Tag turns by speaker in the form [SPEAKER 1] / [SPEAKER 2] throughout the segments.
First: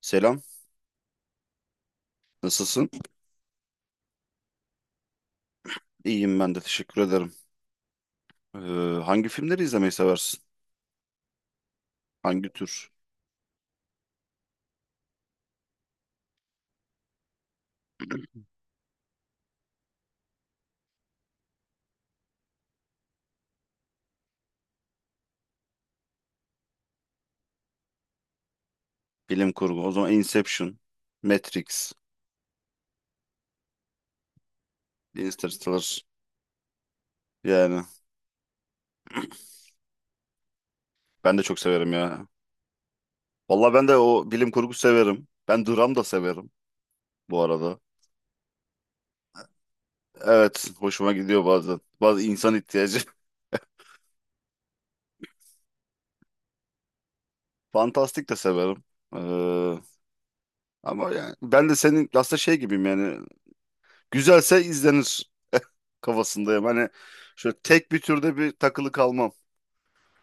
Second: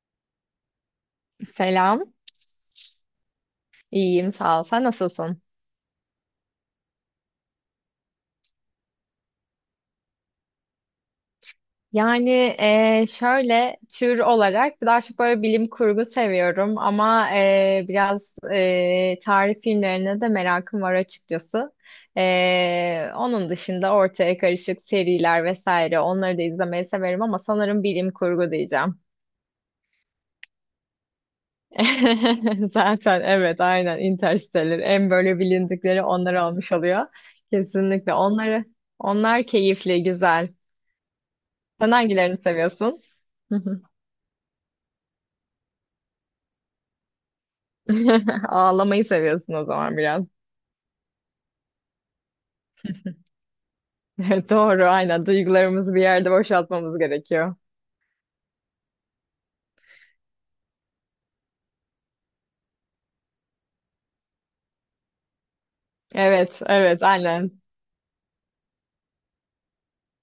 [SPEAKER 1] Selam,
[SPEAKER 2] Selam.
[SPEAKER 1] nasılsın?
[SPEAKER 2] İyiyim, sağ ol. Sen nasılsın?
[SPEAKER 1] İyiyim ben de teşekkür ederim. Ee, Hangi filmleri izlemeyi seversin? Hangi tür?
[SPEAKER 2] Şöyle tür olarak daha çok böyle bilim kurgu seviyorum ama biraz tarih filmlerine de merakım var açıkçası. Onun dışında ortaya karışık seriler vesaire onları da izlemeyi severim ama sanırım bilim kurgu diyeceğim.
[SPEAKER 1] Bilim kurgu. O zaman Inception, Matrix,
[SPEAKER 2] Zaten evet aynen Interstellar en böyle
[SPEAKER 1] Interstellar.
[SPEAKER 2] bilindikleri onlar olmuş oluyor.
[SPEAKER 1] Yani
[SPEAKER 2] Kesinlikle onlar keyifli, güzel.
[SPEAKER 1] ben de çok
[SPEAKER 2] Sen
[SPEAKER 1] severim ya.
[SPEAKER 2] hangilerini seviyorsun? Hı
[SPEAKER 1] Vallahi
[SPEAKER 2] hı.
[SPEAKER 1] ben de o bilim kurgu severim. Ben dram da severim bu arada.
[SPEAKER 2] Ağlamayı seviyorsun o zaman biraz.
[SPEAKER 1] Evet, hoşuma gidiyor bazen. Bazı insan ihtiyacı.
[SPEAKER 2] Doğru, aynen. Duygularımızı bir yerde boşaltmamız gerekiyor.
[SPEAKER 1] Fantastik de severim. Ee, Ama yani ben de senin aslında şey gibiyim yani. Güzelse izlenir
[SPEAKER 2] Evet,
[SPEAKER 1] kafasındayım. Hani
[SPEAKER 2] evet,
[SPEAKER 1] şöyle
[SPEAKER 2] aynen.
[SPEAKER 1] tek bir türde bir takılı kalmam.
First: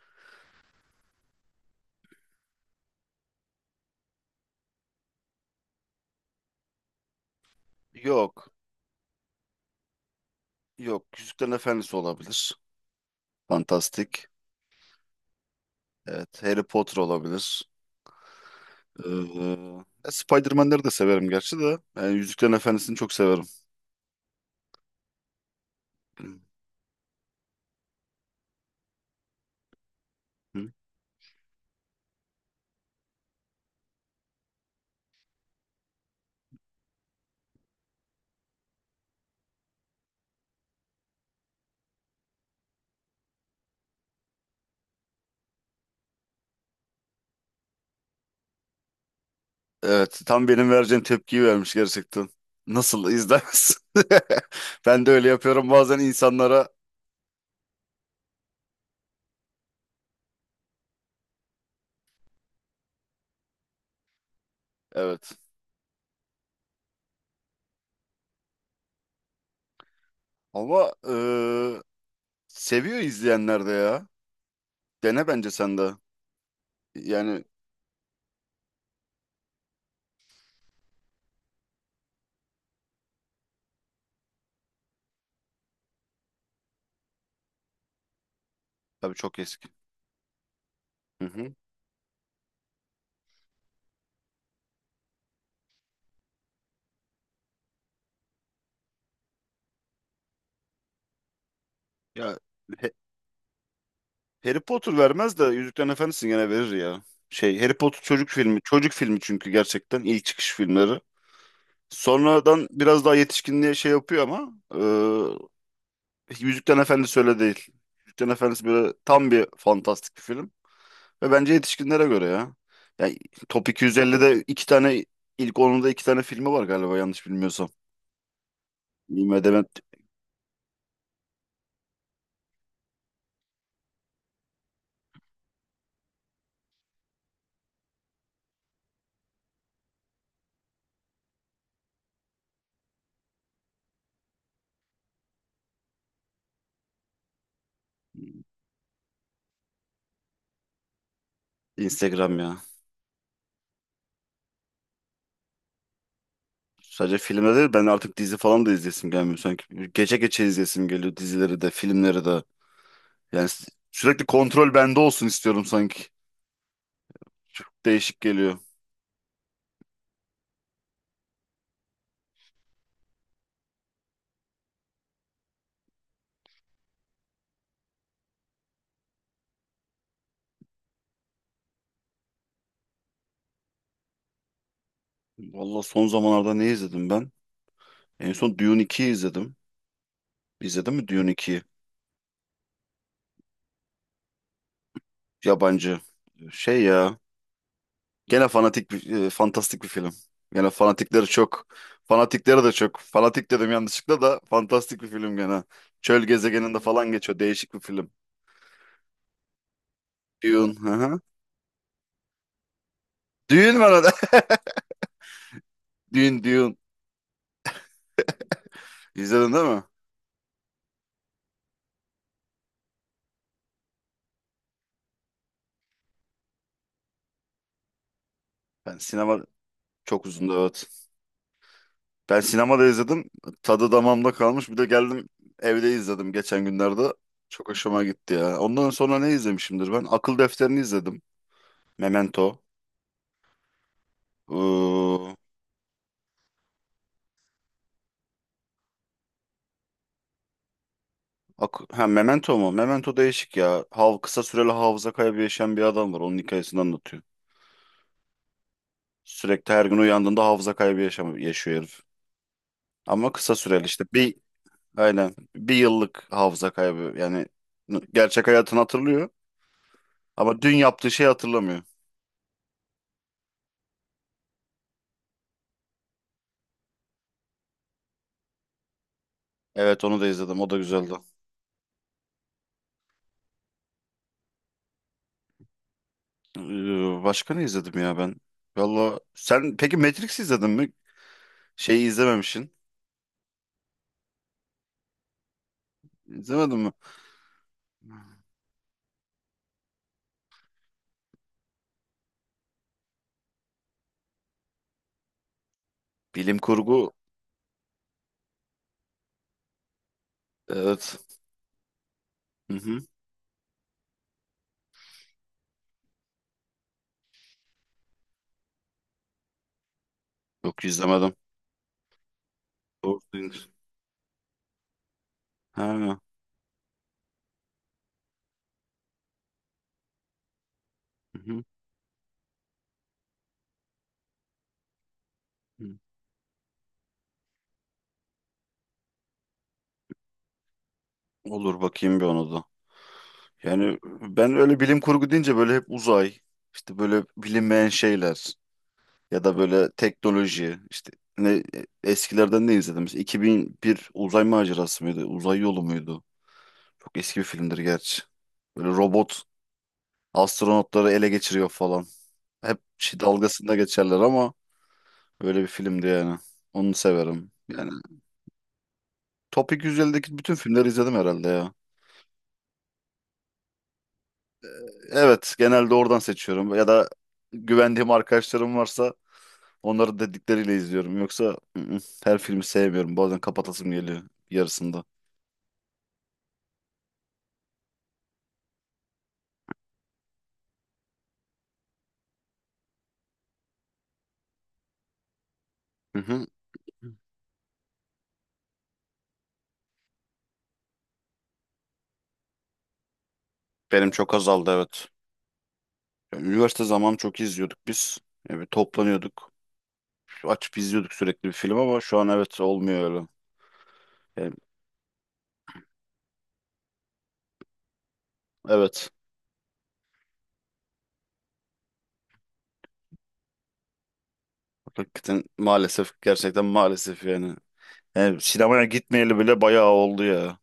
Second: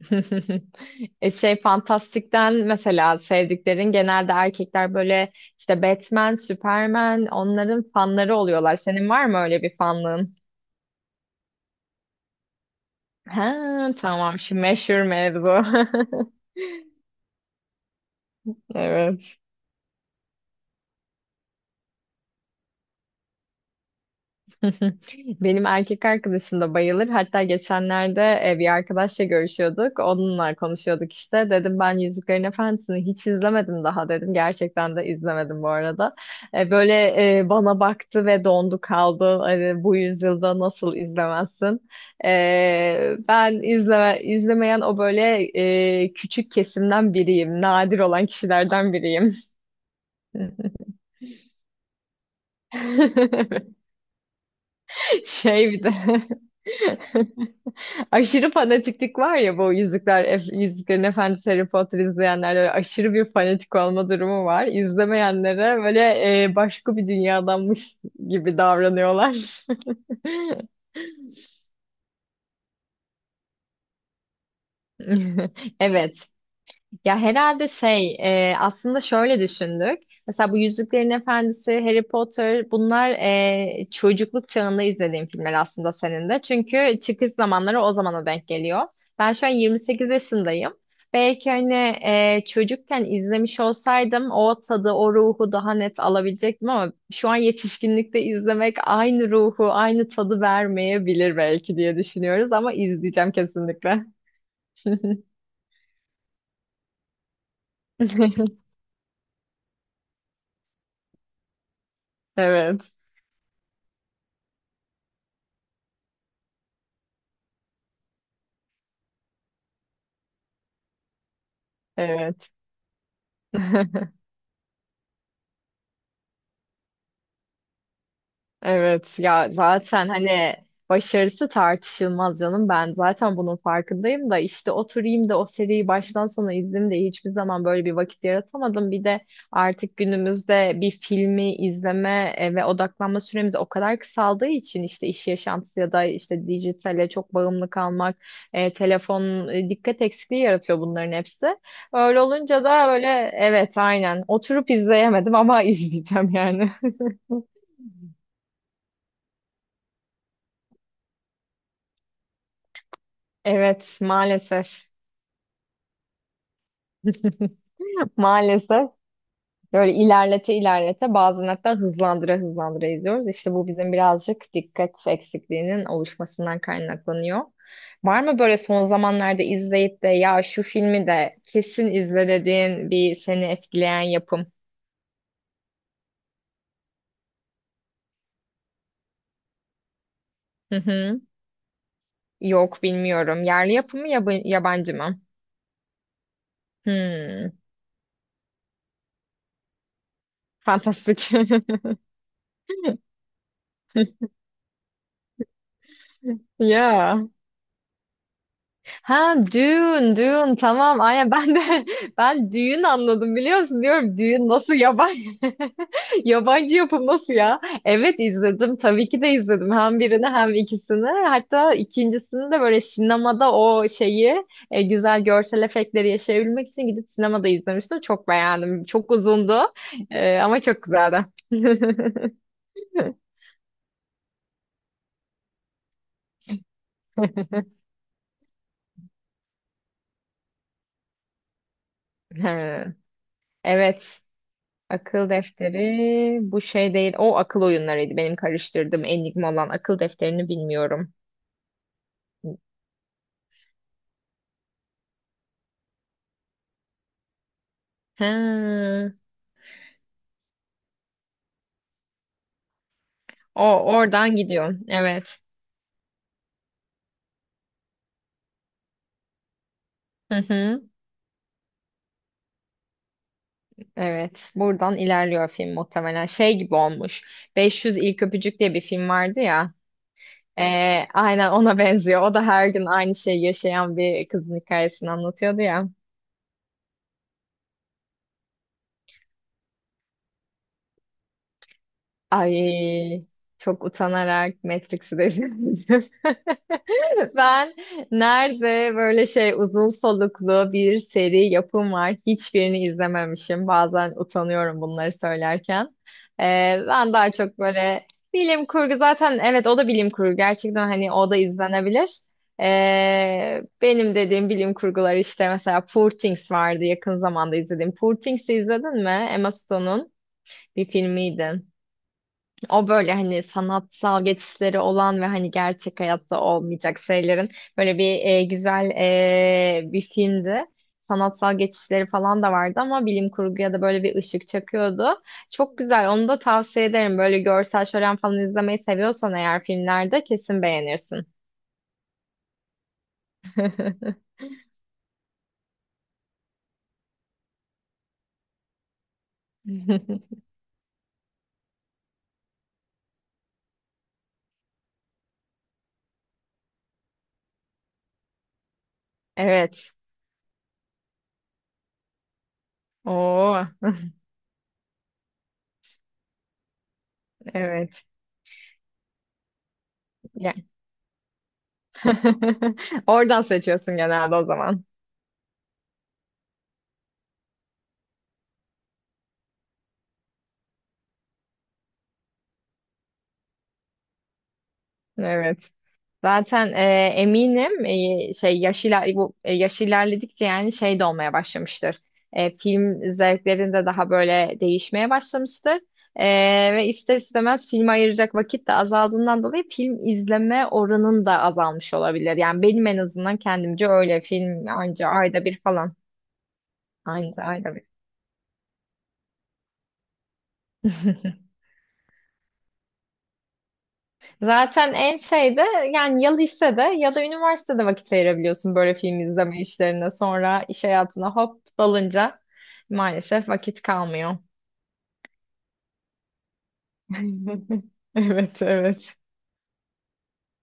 [SPEAKER 2] Fantastik'ten mesela sevdiklerin genelde erkekler böyle işte Batman, Superman onların fanları
[SPEAKER 1] Yok.
[SPEAKER 2] oluyorlar. Senin var mı öyle bir fanlığın?
[SPEAKER 1] Yok. Yüzüklerin Efendisi olabilir.
[SPEAKER 2] Ha,
[SPEAKER 1] Fantastik.
[SPEAKER 2] tamam şu meşhur mevzu.
[SPEAKER 1] Evet. Harry Potter olabilir. Ee,
[SPEAKER 2] Evet.
[SPEAKER 1] Spider-Man'leri de severim gerçi de. Yani Yüzüklerin Efendisi'ni çok severim.
[SPEAKER 2] Benim erkek arkadaşım da bayılır. Hatta geçenlerde bir arkadaşla görüşüyorduk. Onunla
[SPEAKER 1] Hı.
[SPEAKER 2] konuşuyorduk işte. Dedim ben Yüzüklerin Efendisi'ni hiç izlemedim daha dedim. Gerçekten de izlemedim bu arada. Böyle bana baktı ve dondu kaldı. Hani bu yüzyılda nasıl izlemezsin? İzlemeyen o böyle küçük kesimden biriyim. Nadir olan kişilerden biriyim.
[SPEAKER 1] Evet. Tam benim vereceğim tepkiyi vermiş gerçekten. Nasıl izlemez? Ben de öyle yapıyorum
[SPEAKER 2] Şey bir de...
[SPEAKER 1] bazen insanlara.
[SPEAKER 2] Aşırı fanatiklik var ya bu Yüzüklerin Efendisi Harry Potter izleyenlerle aşırı bir fanatik olma durumu var.
[SPEAKER 1] Evet.
[SPEAKER 2] İzlemeyenlere böyle başka bir dünyadanmış gibi davranıyorlar.
[SPEAKER 1] Ama seviyor izleyenler de ya. Dene bence sen de.
[SPEAKER 2] Evet. Ya
[SPEAKER 1] Yani
[SPEAKER 2] herhalde şey Aslında şöyle düşündük. Mesela bu Yüzüklerin Efendisi, Harry Potter bunlar çocukluk çağında izlediğim filmler aslında senin de. Çünkü çıkış zamanları o zamana denk geliyor.
[SPEAKER 1] tabii
[SPEAKER 2] Ben
[SPEAKER 1] çok
[SPEAKER 2] şu an
[SPEAKER 1] eski.
[SPEAKER 2] 28 yaşındayım.
[SPEAKER 1] Hı
[SPEAKER 2] Belki
[SPEAKER 1] hı.
[SPEAKER 2] hani çocukken izlemiş olsaydım o tadı, o ruhu daha net alabilecektim ama şu an yetişkinlikte izlemek aynı ruhu, aynı tadı vermeyebilir belki diye
[SPEAKER 1] Ya
[SPEAKER 2] düşünüyoruz ama izleyeceğim kesinlikle.
[SPEAKER 1] Harry Potter vermez de Yüzüklerin Efendisi gene verir ya. Şey Harry Potter çocuk filmi. Çocuk filmi çünkü gerçekten ilk çıkış filmleri. Sonradan
[SPEAKER 2] Evet,
[SPEAKER 1] biraz daha yetişkinliğe şey yapıyor ama Yüzüklerin Efendisi öyle değil. Yüzüklerin Efendisi böyle tam bir fantastik bir film. Ve bence yetişkinlere göre
[SPEAKER 2] evet.
[SPEAKER 1] ya. Yani Top 250'de iki tane ilk 10'unda iki tane filmi var galiba yanlış bilmiyorsam.
[SPEAKER 2] Evet ya
[SPEAKER 1] IMDb,
[SPEAKER 2] zaten hani başarısı tartışılmaz canım ben zaten bunun farkındayım da işte oturayım da o seriyi baştan sona izleyeyim de hiçbir zaman böyle bir vakit yaratamadım. Bir de artık günümüzde bir filmi izleme ve odaklanma süremiz o kadar kısaldığı için işte iş yaşantısı ya da işte dijitale çok bağımlı kalmak, telefon, dikkat eksikliği yaratıyor bunların hepsi. Öyle
[SPEAKER 1] Instagram ya.
[SPEAKER 2] olunca da öyle evet aynen oturup izleyemedim ama izleyeceğim yani.
[SPEAKER 1] Sadece filmde değil ben artık dizi falan da izlesim gelmiyor sanki. Gece gece izlesim geliyor dizileri de filmleri de. Yani s-
[SPEAKER 2] Evet,
[SPEAKER 1] Sürekli kontrol
[SPEAKER 2] maalesef.
[SPEAKER 1] bende olsun istiyorum sanki. Çok değişik geliyor.
[SPEAKER 2] Maalesef. Böyle ilerlete ilerlete bazen hatta hızlandıra hızlandıra izliyoruz. İşte bu bizim birazcık dikkat eksikliğinin oluşmasından kaynaklanıyor. Var mı böyle son zamanlarda izleyip de ya şu filmi de kesin izle dediğin bir seni etkileyen yapım?
[SPEAKER 1] Valla son zamanlarda ne izledim ben? En son Dune 2'yi izledim.
[SPEAKER 2] Hı
[SPEAKER 1] İzledin mi
[SPEAKER 2] hı.
[SPEAKER 1] Dune 2'yi?
[SPEAKER 2] Yok bilmiyorum. Yerli yapımı yabancı mı?
[SPEAKER 1] Yabancı. Şey ya.
[SPEAKER 2] Hmm.
[SPEAKER 1] Gene fantastik bir film. Gene
[SPEAKER 2] Fantastik.
[SPEAKER 1] fanatikleri çok. Fanatikleri de çok. Fanatik dedim yanlışlıkla da fantastik bir film gene. Çöl gezegeninde falan
[SPEAKER 2] Ya.
[SPEAKER 1] geçiyor. Değişik bir film.
[SPEAKER 2] Ha düğün düğün
[SPEAKER 1] Dune. Hı
[SPEAKER 2] tamam
[SPEAKER 1] hı.
[SPEAKER 2] aynen ben de ben düğün anladım biliyor
[SPEAKER 1] Dune
[SPEAKER 2] musun
[SPEAKER 1] var orada.
[SPEAKER 2] diyorum düğün nasıl yabancı
[SPEAKER 1] Dune,
[SPEAKER 2] yabancı
[SPEAKER 1] Dune.
[SPEAKER 2] yapım nasıl ya evet izledim tabii ki de
[SPEAKER 1] İzledin değil
[SPEAKER 2] izledim
[SPEAKER 1] mi?
[SPEAKER 2] hem birini hem ikisini hatta ikincisini de böyle sinemada o şeyi güzel görsel efektleri yaşayabilmek için gidip sinemada izlemiştim çok beğendim
[SPEAKER 1] Ben
[SPEAKER 2] çok
[SPEAKER 1] sinema
[SPEAKER 2] uzundu.
[SPEAKER 1] Çok uzundu
[SPEAKER 2] Ama çok
[SPEAKER 1] evet.
[SPEAKER 2] güzeldi.
[SPEAKER 1] Ben sinemada izledim. Tadı damağımda kalmış. Bir de geldim evde izledim geçen günlerde. Çok hoşuma gitti ya. Ondan sonra ne izlemişimdir ben? Akıl Defterini izledim. Memento.
[SPEAKER 2] He, evet.
[SPEAKER 1] Iıı,
[SPEAKER 2] Akıl defteri bu şey değil. O akıl oyunlarıydı. Benim karıştırdığım Enigma olan akıl defterini bilmiyorum.
[SPEAKER 1] ha, Memento mu? Memento değişik ya. Hav kısa süreli hafıza kaybı yaşayan bir adam var. Onun hikayesini anlatıyor.
[SPEAKER 2] Ha,
[SPEAKER 1] Sürekli her gün uyandığında hafıza kaybı yaşam yaşıyor herif. Ama kısa
[SPEAKER 2] o
[SPEAKER 1] süreli işte. Bir
[SPEAKER 2] oradan gidiyorsun.
[SPEAKER 1] aynen
[SPEAKER 2] Evet.
[SPEAKER 1] bir yıllık hafıza kaybı. Gerçek hayatını hatırlıyor
[SPEAKER 2] Hı
[SPEAKER 1] ama dün
[SPEAKER 2] hı.
[SPEAKER 1] yaptığı şeyi hatırlamıyor.
[SPEAKER 2] Evet. Buradan ilerliyor film muhtemelen. Şey gibi olmuş. 500 İlk Öpücük diye bir film vardı ya.
[SPEAKER 1] Evet onu da izledim.
[SPEAKER 2] Ee,
[SPEAKER 1] O da güzeldi.
[SPEAKER 2] aynen ona benziyor. O da her gün aynı şeyi yaşayan bir kızın hikayesini anlatıyordu ya.
[SPEAKER 1] Başka ne izledim ya ben? Valla sen peki Matrix izledin mi? Şeyi izlememişsin.
[SPEAKER 2] Ay, çok utanarak Matrix'i de izledim.
[SPEAKER 1] İzlemedin mi?
[SPEAKER 2] Ben nerede böyle şey uzun soluklu bir seri yapım var hiçbirini izlememişim. Bazen utanıyorum bunları söylerken. Ee,
[SPEAKER 1] Bilim kurgu.
[SPEAKER 2] Ben daha çok böyle bilim kurgu zaten, evet o da bilim kurgu gerçekten hani
[SPEAKER 1] Evet.
[SPEAKER 2] o da izlenebilir.
[SPEAKER 1] Hı hı.
[SPEAKER 2] Benim dediğim bilim kurgular işte mesela Poor Things vardı yakın zamanda izlediğim. Poor Things'i izledin mi? Emma Stone'un
[SPEAKER 1] Yok
[SPEAKER 2] bir
[SPEAKER 1] izlemedim.
[SPEAKER 2] filmiydi. O böyle
[SPEAKER 1] Doğru
[SPEAKER 2] hani
[SPEAKER 1] söylüyorsun.
[SPEAKER 2] sanatsal geçişleri olan ve hani gerçek
[SPEAKER 1] Ha.
[SPEAKER 2] hayatta olmayacak şeylerin böyle bir güzel bir filmdi.
[SPEAKER 1] Hı
[SPEAKER 2] Sanatsal
[SPEAKER 1] hı.
[SPEAKER 2] geçişleri falan da vardı ama bilim kurguya da böyle bir ışık çakıyordu. Çok
[SPEAKER 1] Hı.
[SPEAKER 2] güzel. Onu da tavsiye ederim. Böyle görsel şölen falan izlemeyi seviyorsan eğer filmlerde kesin beğenirsin.
[SPEAKER 1] Olur bakayım bir ona da. Yani ben öyle bilim kurgu deyince böyle hep uzay, işte böyle bilinmeyen şeyler ya da böyle teknoloji işte ne eskilerden ne izledim? Mesela 2001 uzay macerası mıydı? Uzay yolu muydu? Çok eski bir filmdir gerçi. Böyle robot
[SPEAKER 2] Evet.
[SPEAKER 1] Astronotları ele geçiriyor falan. Hep şey
[SPEAKER 2] Oo,
[SPEAKER 1] dalgasında geçerler ama öyle bir filmdi yani. Onu severim. Yani
[SPEAKER 2] evet.
[SPEAKER 1] Top 250'deki bütün
[SPEAKER 2] Yani.
[SPEAKER 1] filmleri izledim herhalde ya.
[SPEAKER 2] Oradan seçiyorsun genelde o zaman.
[SPEAKER 1] Evet, genelde oradan seçiyorum. Ya da güvendiğim arkadaşlarım varsa onların dedikleriyle izliyorum. Yoksa her filmi sevmiyorum. Bazen kapatasım geliyor yarısında.
[SPEAKER 2] Evet. Zaten eminim yaş ilerledikçe yani şey de olmaya başlamıştır. Film zevklerin de daha böyle değişmeye başlamıştır.
[SPEAKER 1] Hı
[SPEAKER 2] E,
[SPEAKER 1] hı.
[SPEAKER 2] Ve ister istemez filme ayıracak vakit de azaldığından dolayı film izleme oranın da azalmış olabilir. Yani benim en azından kendimce
[SPEAKER 1] Benim
[SPEAKER 2] öyle,
[SPEAKER 1] çok
[SPEAKER 2] film
[SPEAKER 1] azaldı evet.
[SPEAKER 2] anca ayda bir falan.
[SPEAKER 1] Ya, üniversite zamanı çok
[SPEAKER 2] Anca ayda
[SPEAKER 1] izliyorduk
[SPEAKER 2] bir.
[SPEAKER 1] biz. Yani bir toplanıyorduk. Açıp izliyorduk sürekli bir film ama şu an evet olmuyor öyle. Yani,
[SPEAKER 2] Zaten en şeyde yani ya lisede ya da üniversitede vakit ayırabiliyorsun böyle
[SPEAKER 1] evet.
[SPEAKER 2] film izleme işlerine. Sonra iş hayatına hop dalınca maalesef vakit kalmıyor.
[SPEAKER 1] Hakikaten maalesef gerçekten maalesef yani. Yani
[SPEAKER 2] Evet,
[SPEAKER 1] sinemaya
[SPEAKER 2] evet.
[SPEAKER 1] gitmeyeli bile bayağı oldu ya.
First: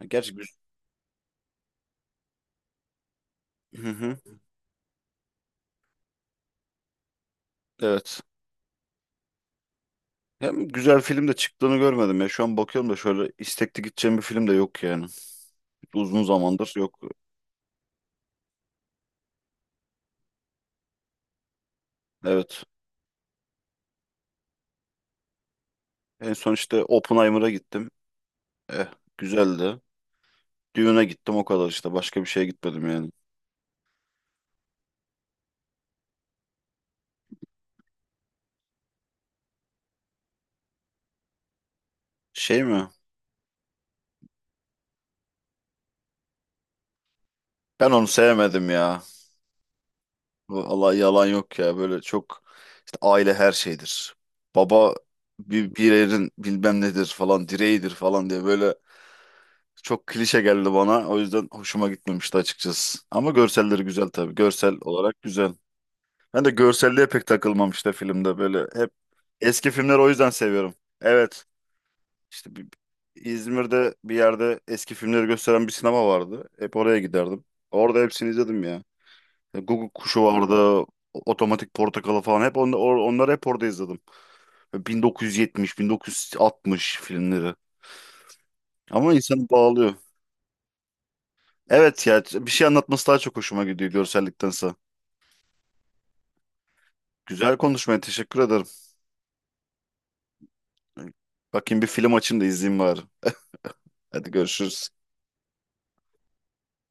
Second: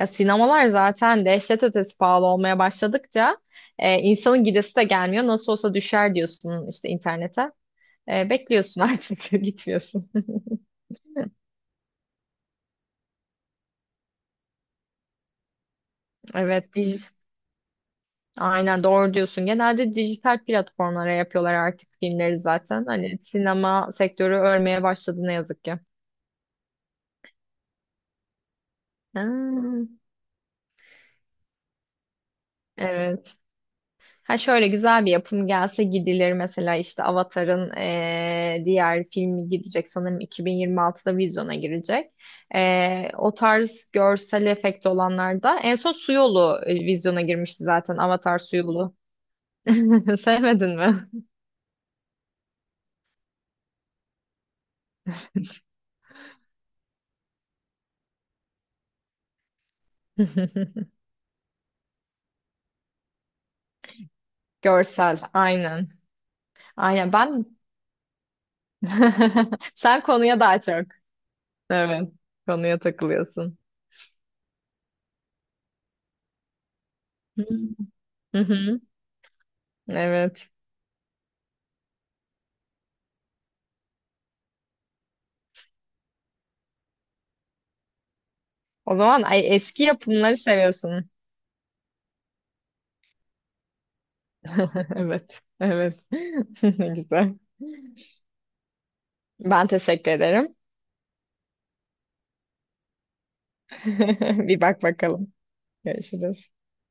[SPEAKER 2] Ya
[SPEAKER 1] Gerçi güz-
[SPEAKER 2] sinemalar zaten dehşet ötesi pahalı olmaya başladıkça
[SPEAKER 1] Hı hı,
[SPEAKER 2] insanın gidesi de gelmiyor. Nasıl olsa düşer diyorsun işte internete.
[SPEAKER 1] evet.
[SPEAKER 2] Bekliyorsun artık gitmiyorsun.
[SPEAKER 1] Hem güzel film de çıktığını görmedim ya. Şu an bakıyorum da şöyle istekli gideceğim bir film de yok yani. Uzun zamandır
[SPEAKER 2] Evet, dij-
[SPEAKER 1] yok.
[SPEAKER 2] Aynen doğru diyorsun. Genelde dijital platformlara yapıyorlar artık filmleri
[SPEAKER 1] Evet.
[SPEAKER 2] zaten. Hani sinema sektörü ölmeye başladı ne yazık ki.
[SPEAKER 1] En son işte Oppenheimer'a gittim. Eh, güzeldi.
[SPEAKER 2] Ha,
[SPEAKER 1] Düğüne gittim o kadar işte. Başka bir şeye gitmedim yani.
[SPEAKER 2] evet. Ha şöyle güzel bir yapım gelse gidilir mesela işte Avatar'ın diğer filmi gidecek sanırım 2026'da vizyona girecek.
[SPEAKER 1] Şey mi?
[SPEAKER 2] O tarz görsel efekt olanlarda en son Su Yolu vizyona girmişti
[SPEAKER 1] Ben
[SPEAKER 2] zaten,
[SPEAKER 1] onu
[SPEAKER 2] Avatar Su
[SPEAKER 1] sevmedim
[SPEAKER 2] Yolu.
[SPEAKER 1] ya.
[SPEAKER 2] Sevmedin
[SPEAKER 1] Allah
[SPEAKER 2] mi?
[SPEAKER 1] yalan yok ya böyle çok işte aile her şeydir. Baba bir yerin bilmem nedir falan direğidir falan diye böyle çok klişe geldi bana. O yüzden hoşuma gitmemişti açıkçası. Ama görselleri güzel tabii. Görsel
[SPEAKER 2] Görsel
[SPEAKER 1] olarak güzel.
[SPEAKER 2] aynen.
[SPEAKER 1] Ben de görselliğe
[SPEAKER 2] Aynen
[SPEAKER 1] pek
[SPEAKER 2] ben
[SPEAKER 1] takılmam işte filmde böyle hep eski filmleri
[SPEAKER 2] Sen
[SPEAKER 1] o yüzden
[SPEAKER 2] konuya daha
[SPEAKER 1] seviyorum.
[SPEAKER 2] çok.
[SPEAKER 1] Evet
[SPEAKER 2] Evet.
[SPEAKER 1] işte bir-
[SPEAKER 2] Konuya takılıyorsun.
[SPEAKER 1] İzmir'de bir yerde eski filmleri gösteren bir sinema vardı. Hep oraya
[SPEAKER 2] Hı
[SPEAKER 1] giderdim. Orada hepsini
[SPEAKER 2] hı.
[SPEAKER 1] izledim
[SPEAKER 2] Hı.
[SPEAKER 1] ya. Google kuşu
[SPEAKER 2] Evet.
[SPEAKER 1] vardı. Otomatik Portakalı falan hep onları hep orada izledim. 1970, 1960 filmleri.
[SPEAKER 2] O
[SPEAKER 1] Ama
[SPEAKER 2] zaman ay,
[SPEAKER 1] insanı
[SPEAKER 2] eski
[SPEAKER 1] bağlıyor.
[SPEAKER 2] yapımları seviyorsun.
[SPEAKER 1] Evet ya bir şey anlatması daha çok hoşuma gidiyor görselliktense.
[SPEAKER 2] Evet. Evet. Ne güzel.
[SPEAKER 1] Güzel konuşmaya teşekkür ederim.
[SPEAKER 2] Ben teşekkür ederim.
[SPEAKER 1] Bakayım bir film açayım da izleyeyim bari. Hadi
[SPEAKER 2] Bir bak
[SPEAKER 1] görüşürüz.
[SPEAKER 2] bakalım. Görüşürüz.